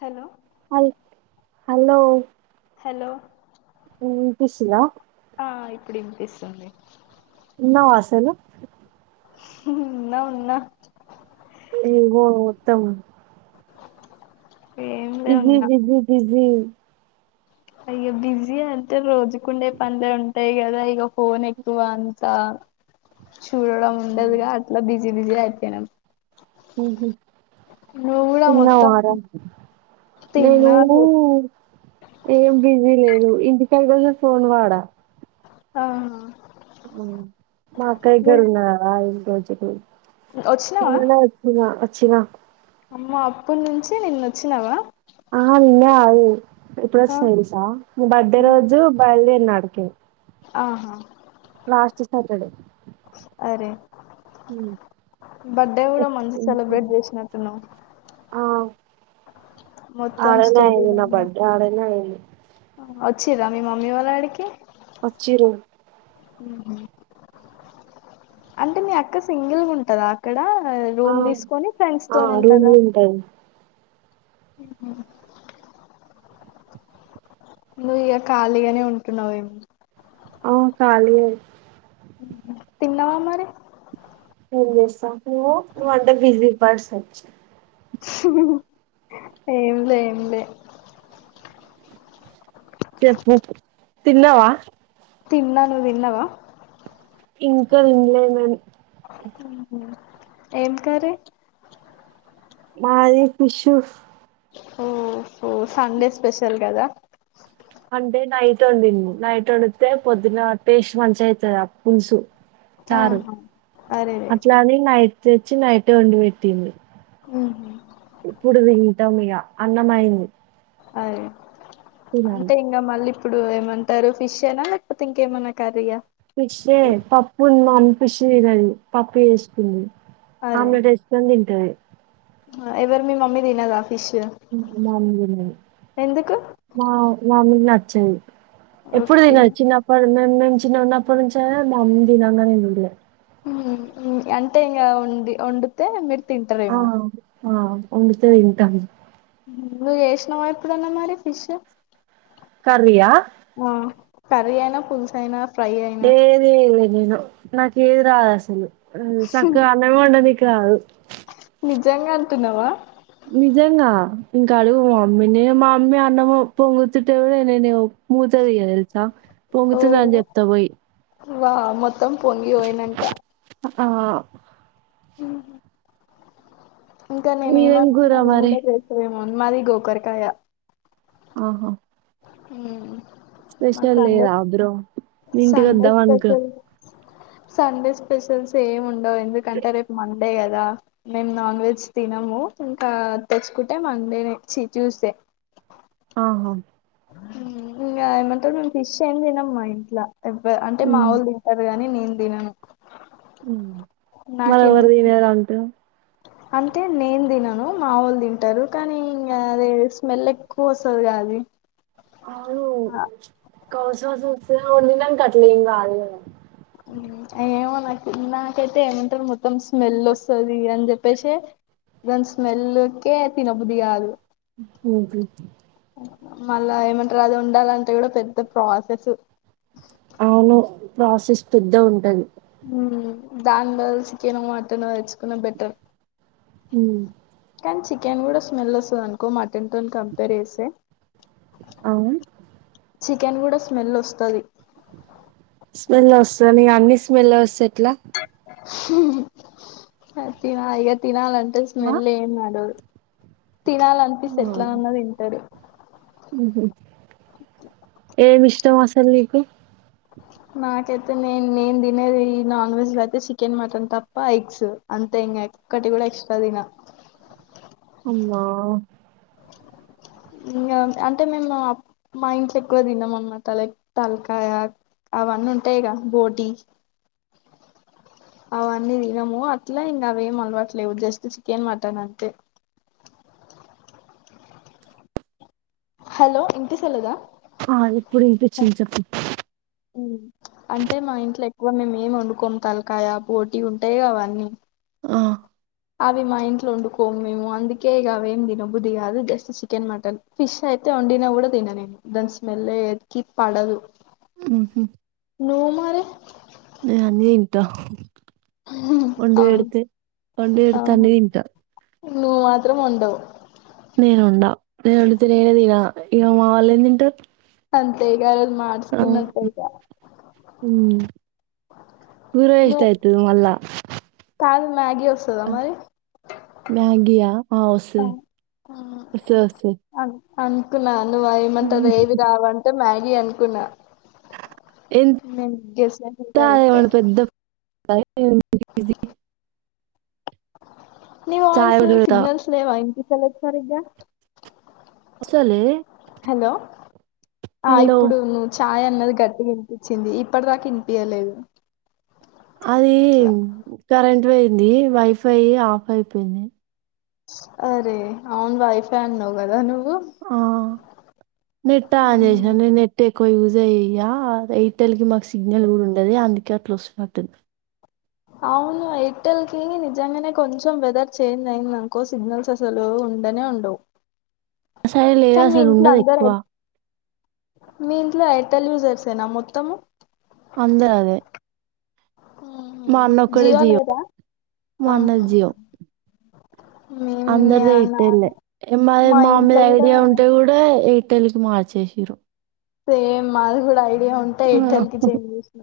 Hello hello లో వినిపిస్సుందా ఆ ఇప్పుడు ఇనిపిస్తుంది ఉన్నావా అసలు ఉన్నా ఉన్నా ఏ ఓ ఓత్తమ్ ఏంలే బిజి బిజి బిజ్ మ్మ్ అయ్యో బిజీ అంటే రోజు కుండే పందెం రెయ్య రైగో ఫోన్ ఎక్కువ అంత చూడడం ఉండదుగా అట్లా బిజి బిజి అయితే ఉహు కూడా మొత్తం చిన్నవార నేను తిన్నారు ఏం బిజీ లేను ఇంటి కైదస ఫోన్ వాడా ఆహా మాకైనా గర్తు నా ఇ రోజ ఇకు కింద వచ్చినావా నా పెట్టిన వచ్చిన అమ్మ అప్పటి నుంచి నిన్న వచ్చినావా ఆ నిన్న అదు ఇప్పుడు ఆ, వచ్చినాయి తెలుసా బర్త్డే ఉమ్, రోజు బయల్దేరు ఉమ్ న ఆడకి ఆహా లాస్ట్ సాటర్డే అరే ఉమ్. బర్త్డే కూడా మంచిగా సెలబ్రేట్ చేసినట్టున్నవ్ ఆడ అయినా ఇడ ఐనా స్టోరీలు బర్త్డే వచ్చిరాా మీ మమ్మీ వాళ్ళ ఆడకి వచ్చి ర్ అంటే మీ అక్క సింగిల్గా ఉంటదా అక్కడ ఆ రూమ్ తీసుకొని ఫ్రెండ్స్ ఆ తోని ఉంటదా రూమ్లు ఉంటాయి హ నువ్వు ఇక ఖాళీగానే ఉంటున్నవేం ఔ ఖాళీ ఎ తిన్నవా మరి ఏం చేస్తా నువ్వు అంటే బిజీ పర్సన్ వచ్చి ఏం లేదు లే చెప్పు తిన్నవా తిన్నా నువ్ తిన్నవా ఇంకా రంలేమని ఏం కర్రి మాది ఫిషు ఓహో సండే స్పెషల్ కదా అంటే నైట్ వండి ను నైట్ వడితే పొద్దున టేస్ట్ మంచిగా అయితది ఆ పలుసు సారు ఆహా అరేరే అట్లాని నయిట్ తెచ్చి నైటె వండి పెట్టింది ఉ ఇప్పుడు తింటాం మీగా అన్నమయింది అ అంతే ఇంక మళ్ళీ ఇప్పుడు ఏమంటారు ఫిష్ అనా లేకపోతే ఇంకేమనా కర్రీయా పిషే పప్పు ఉ మ పిషన్ అది పప్పు చేసుకుంది ఆమ్లెట్ ఎస్కొని తింటారు ఎవరి మీ మమ్మీ దీనాద మ న ఎందుకు పచ్చ ఎప్పుడు ఓకే తిన చిన్నప్పడు మే మే చిన్న ఉన్నప్పుడు నుంచ మా అమ్మీ తినంగానేలే అంటే ఇంకా ఉండి వండితే మిర్చి ఆ తింటరెమో ఆ వండితే తింటను నువు చేస్నావ మరి ఎప్పుడైనా ఫిష్ కర్రయా ఆ కర్రీ అయినా పుస్ అయినా ఫ్రై అయినా ఏదే చైల్డ్ నేను నాకు ఏదు రాధసలు సక్క ఆనం వంట కాదు నిజంగా అంటన్నావా నిజంగా ఇంకా అడుగు మా మమ్మీని మా మమ్మీ అన్నం పొంగుతుంటేవి నేను మూతది తెలుసా ఓ పొంగుతుందను చెప్తా పోయి వా మ మొత్తం పొంగి పోయినాంక ఆ ఇంకా నేనే మీదేం కూర ఏమనుకున్నాను నువ్వు మరి కూడా చేసవేం మోన్మది గోకర్కాయ ఆహ హ స్పెషల్ రాబరు ఇంటికి సండే వద్దాం అనుక స్పెషల్ సండే స్పెషల్స్ ఏమ్ ఉ ఎందుకుంటే రేపు మండేగా కదా మేము నాన్ వెజ్ తినము ఇంకా తెచ్చుకుంటే మాేచ్చి చూసే ఆహా ఇం ఏమంట న ఫిష్ అయింది తినమ్మా ఇంట్లా ఎ అంటే మావోలు తింటారు కానీ నేను దినను ఉమ్ మన ఎవరిదివేలా ఉంటా అంటే నేను తినను మావోలు తింటారు కానీ ఇంగ అదే స్మెల్ ఎక్కువ వస్తదిగా అది అవును కౌస్ వాస్ ఉమ్ వంటినంక అట్లేమీ కాదు గద అ ఏమో నాకు నాకైతే ఏమంటారు మొత్తం స్మెల్ వస్తది అని చెప్పేసి దాని స్మెల్కే తిన బుద్ధి కాదు ఉమ్ హు మళ్ళా ఏమంటారు అది వండాలంటే కూడా పెద్ద ప్రాసెస్ అవును ప్రాసెస్ పెద్ద ఉంటది ఉమ్ దానిలో చికెన్ మటన్ తెచ్చుకునేది బెటర్ ఉమ్ కానీ చికెన్ కూడా స్మెలోస్తుంది అనుకో మట టన్ తోని కంపేర్ చేస్తే అవును చికెన్ కూడా స్మెల్ వస్తది స్మెల్ వస్తుంది అన్ని స్మెల్ వస్తా ఎట్లా అది తిన ఇగ తినాలా అంత ఆ స్మెల్ ఏం రాదు తినాలి అనిపిస్తంది ఎట్లానున్నా తింటాడు ఉమ్ హు ఏమి ఇష్టం అసలు నీకు నాకైతే నేను నేను తినేది ఈ నాన్ వెజ్ లో అయితే చికెన్ మటన్ తప్ప ఎగ్స్ అంతే ఇంకా ఓక్కటి కూడా ఎక్స్ట్రా తిన అమ్మా ఇంగా అంటే మేము మా ఇంట్లో ఎక్కువ తిన్నాం అనమాట లైక్ తలకాయ అవన్నీ ఉంటాయి క బోటి అవన్నీ తినము అట్లా ఇంగా అవ ఏం అలవట్లేవు జస్ట్ చికెన్ మటన్ అంతే హలో ఇనిపిస్తలేదా ఆ ఇప్పుడు ఇనిపించింది చెప్పు ఉమ్ అంటే మా ఇంట్లో ఎక్కువ మేము ఏం వండుకోము తలకాయ బోటీ ఉంటాయి గా అవన్నీ ఆ అవి మా ఇంట్లో వండుకోము మేము అందుకే ఇక అవి ఏం తినబుద్ది కాదు జస్ట్ చికెన్ మటన్ ఫిష్ అయితే వండినా కూడా తిన నేను దాని స్మెల్ ఎకి పడదు ఉమ్ హు నువ్వు మరి నేను అన్ని తిన్ టా వండి అవును పేడుతే వండి పేడుతే అన్నీ తింటా ను మాత్రం ఉండవు నేను ఉండ నేను ఉండితే నేనే తినా ఇక మా వాళ్ళు ఏం తింటారు అంతే ఇగ ఆ రోజు ఆ మార్చుకున్నట్టే ఇగ ఉమ్ గుర ఎష్టాయితు మల్ళా కాల్ అ మ్యాగీ ఆ వస్తది వస్తది వస్తది అంకులా నువ్ వయమంటే ఏవి రావంటే మ్యాగీ అనుకున్న ఎంత మ్యాగేసిన కరెక్ట్ క్య ఏం బిజీ బిజీ ని వాయిస్ కూడా పెడతా సిగ్నల్స్ లేవా చల సారిగ్గా సాలే హలో ఆ ఇప్పుడు ను చ హాయ్ గట్టిగా వినిపించింది. ఇప్పటి దాకా ఇనిపియ్యలేదు. అది కరెంట్ పోయింది. వైఫై ఆఫ్ అయిపోయింది. అరే, అవును వైఫ్ అన్నావ్ కదా ను ఉ ఆ నెట్ ఆన్ చేసిన నీ నెట్ ఎక్కువ యూజ్ అయ్యా, ఎయిర్టెల్ కి మాకు సిగ్నల్ కూడా ఉండది. అందుకే అట్లా వస్తున్నట్టుంది. అవును, ఎయిర్టెల్కి నిజంగానే కొంచెం వెదర్ చేంజ్ అయిందనుకో సిగ్నల్స్ అసలు ఉండనే ఉండవు. సరే లే కానీ మీ అసలు ఇంట్లో ఉండదు. అందరు ఎక్కువ మీ ఇంట్లో ఎయిర్టెల్ యూజర్సేనా మొత్తము. అందరా అదే మా మ్మ్. అన్న ఒక్కడే జియో, లేదా మా అన్నది ఆహా జియో. అందరిదీ మేము ఎయిర్టెల్ మాది మా మామ్మీ ఇంట్లో కూడా ఐడియా ఉంటే కూడా ఎయిర్ యిర్టెల్ కి మార్చేసిర్రు. సేమ్ మాది కూడా ఐ జియో ఉంటే ఆ, ఎయిర్టెల్ కి చేంజ్ చేసిన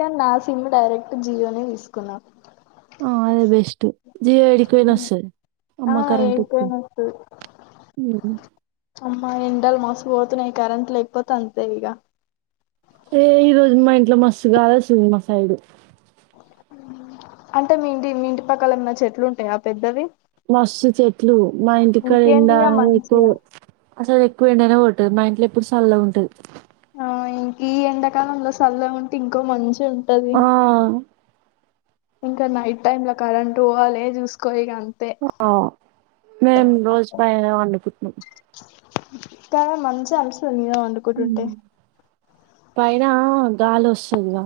కానీ నా సిమ్ డైరెక్ట్ జియోనే తీసుకున్నా. ఆ అదే బెస్ట్ జియో ఏడికిపోయిన వస్తేది ఆ అమ్మా కరెంట్ వచ్చ ఏడిపోయిన వస్తది మా ఎండాలు మస్తుపోతున్నాయి. కరెంట్ట్లెక్ తప్పతంతే ఇగా ఏ ఈ రోజు మా ఇంట్లో మస్తు గాలుస్తుంది. మా సైడు అంటే మీంటి మీంటి పక్కల ఏమన్నా చెట్లు ఉంటాయా పెద్దవి మస్సు చెట్లు మా ఇంటి కాడ ఇంకేంది ఎండా ఇక ఎక్కువ మంచిగా అసలు ఎక్కువ ఎండానే కొ మా ఇంట్లో ఎప్పుడు సల్లగా ఉంటది. ఆ ఇంక ఈ ఎడాకాలంలో సల్ల ఉంటే ఇంకో మంచి ఉం ఆ ఇంకా నైట్ టైమ్ లో కరెంట్ పోవాలే చూసుకో ఇగ ఆ మేము రోజు పైన వండుకుం టం ఇక్క మంచింగా అ ని అందుకొకుంటే ఉమ్. పైన గాలి అస్తుందిగా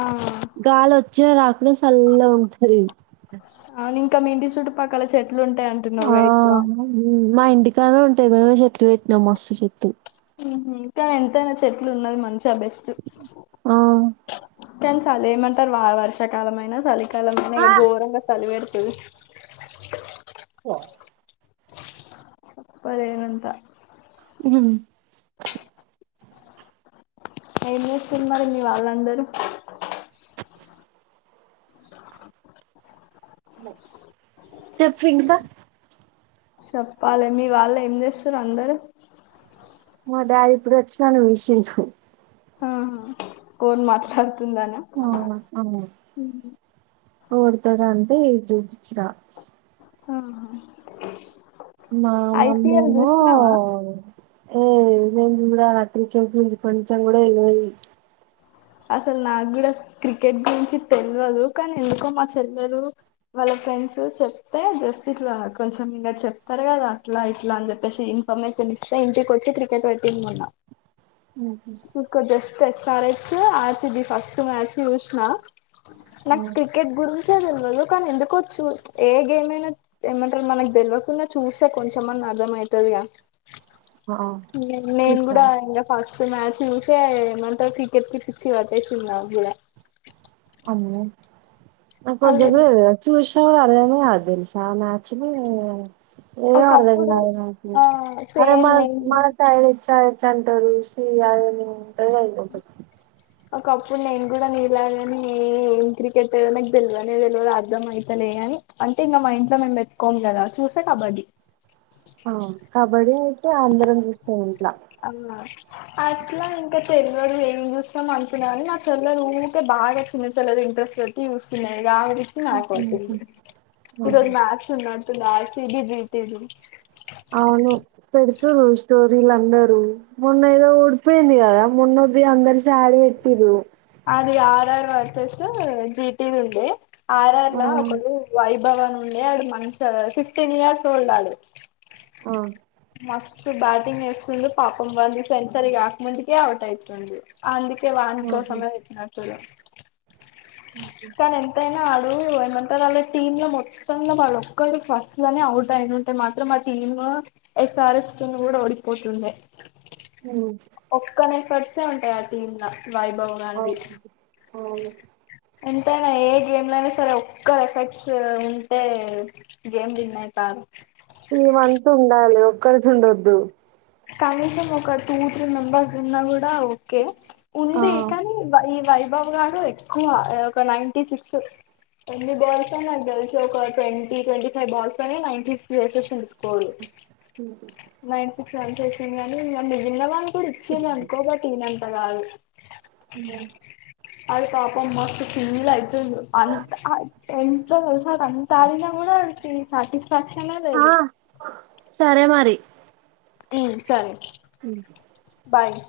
ఆ గాలి వచ్చి రాకుడా చల్ల ఉంటాది [unintelligible] ఇంటి చూటు పక్కాల చే ఎట్లుంటాయి అంటున్నావుగా ఎక్కువ కానే ఉంటాయి మేమే చెట్లు పెట్టినాం మస్తు చెట్లు ఉహ కానీ ఎంతైనా చెట్లు ఉన్నది మంచి చ బెస్ట్ ఆ! కనీ చాలేమంటారు వా వర్ష కాలం మే చలికాలం మైన ఆ! ఘోరంగా చలివేడ స [unintelligible] వ చెప్పలేేనంతా ఉ ఏం చేస్తున్నారు మరి మీ వాళ్ళందరూ చెప్పు ఇంకా చెప్పాలి మీ వాళ్ళు ఏం చేస్తారు అందరుూ మా డాడీ ఇప్పుడే వచ్చా ఇక్కడ కూసున్నాడు హహ కోన్ మాట్లాడ్ ంద ఆ! ఎవరితో అంటే జూపిచ్చనా ఆహా మా మమ్మీ ఐపీఎల్ ఏమో చూసినావా ఏ నేను జూడ నాకు క్రికెట్ గురించి కొంచెం కూడా తెలవది అసలు నాకు కూడా క్రికెట్ గురించి తెలవదు కానీ ఎందుకో మా చెల్లలు వాళ్ళ ఫ్రెండ్స్ చెప్తే జస్ట్ ఇట్లా కొంచెం ఇంకా చెప్తారు కదా అట్లా ఇట్లా అని చెప్పేసి ఇన్ఫర్మేషన్ ఇస్తే ఇంటికి వచ్చి క్రికెట్ పెట్టింది మొన్న హుహు. సుక జస్ట్ తెస్తారే ఆసిేది ఫస్ట్ మ్యాచ్ చూసిన నాకు హ్మ్. క్రికెట్ గురించే తెలియదు కానీ ఎందుకో చూ ఏ గేమ్ అయినా ఏమంటారు మనకు తెలియకుండా చూసే కొంచెంమంది అర్థం అవుతుందిగా ఆ! నేను చూసినా కూడా ఇంకా ఫస్ట్ మ్యాచ్ చూసా ఏం అంటారు కీ క్రికెట్ పిచ్చి పట్టేసింది నాకు కూడా అవును ఇంకా గింది అది [unintelligible] చూసి చూడాలి [unintelligible] తెలుసా మ్యాచ్ లు ఏం అర్ధం ఒకప్పుడు కాదు మనకు ఆ సేమ్ [unintelligible] నేను మన కూడా తయచ్చ జంట రూసి అ ఉంటది కదా ఇంకొకటి ఒకప్పుడు నేను కూడా నీలాగానే ఏం క్రికెట్ నాకు తెలవనే తెలియదు అర్థం అవుతనే అని అంటే ఇంకా మా ఇంట్లో మేము పెట్టుకోం కదా చూస్తే కబడ్డీ కబడ్డీ అయితే అందరం చూస్తాం ఇంట్ల ఆ అట్లా ఇంకా తెలువదు లే ఏం చూసాం అనుకున్నగాని నా చెల్లలు ఊకే బాగా చిన్నచేల్లలు ఇంట్రెస్ట్ పెట్టి చూస్తున్నది గామే పిచ్చి నాకు ఉహు, వట్టింది ఈ ఉహు. రోజు మ్యాచ్ ఉన్నడ్ ఇప్పుడు లాస్ట్ ఇది గిఫ్ట్ ఇది అవును పొదుప్ చూవు స్టోరీలు అందరు మొన్న ఏదో ఓడిపోయింది కదా మొన్నటిది అందరు శారీ వెట్టిర్రు. అది ఆర్ ఆర్ వర్సెస్ జీటి ఉండే ఆర్ ఆర్ ఆ ల ఒకళ్లు వైబ్ బలే ఉండే ఆడు మంచిగా సిక్స్టీన్ ఇయర్స్ ఓల్డ్ ఆడు ఆ మస్తు బ్యాటింగ్ వేస్తుండు పాపం వంది సెంచరీ కాకముందుకే అవుట్ అయిపోఇండు అయితే వాని ఆహా, కోసమే పెట్టినట్టుర్రు కానీ ఎంతైనా రు ఏమంతే వాళ్ళ టీమ్ లో మొత్తంల వాడు ఒక్కడు ఫస్ట్ లోనే అవుట్ అయ్యుంటే మాత్రం ఆ టీమ్ ఎస్ఆర్ఎస్న్ కూడా ఓడిపోతుండే ఉ ఒక్క నేఫర్సే ఉంటాయి ఆ టీమ్ ల వైభవ గాంధి అవును అవును ఎంతైనా ఏ గేమ్ లో అయినా సరే ఒక్కరు ఎఫెక్ట్స్ ఉంటే గేమ్ విన్ ఐతారు టీమ్ అంత ఉండాలి ఒక్కరిది ఉండొద్దు కనీసం ఒక టూ త్రీ మెంబర్స్ ఉన్నా కూడా ఓకే ఆ ఉంది కానీ ఈ వయ బాబు గారు ఎక్కువ ఒక ninety six boys and girls ఒక ట్వంటీ ట్వంటీ ఫైవ్ బాల్స్ తోని నైటి సిక్స్ చేసేసిండు కో నైటి సిక్స్ సైన్ చేసింది కానీ న మిగిలిన వాళ్ళు ఇప్పుడు ఇచ్చింది అనుకో బట్ ఈ నైన్ పదాలు ఉ అది పాపం మస్తు ఫీల్ అవుతుంది అంటే వాడు అంత ఆడిన కూడా సాటిస్ఫాక్షన్ ఏ ఆ, లేదు సరే మరి ఉ సరే అ బాయ్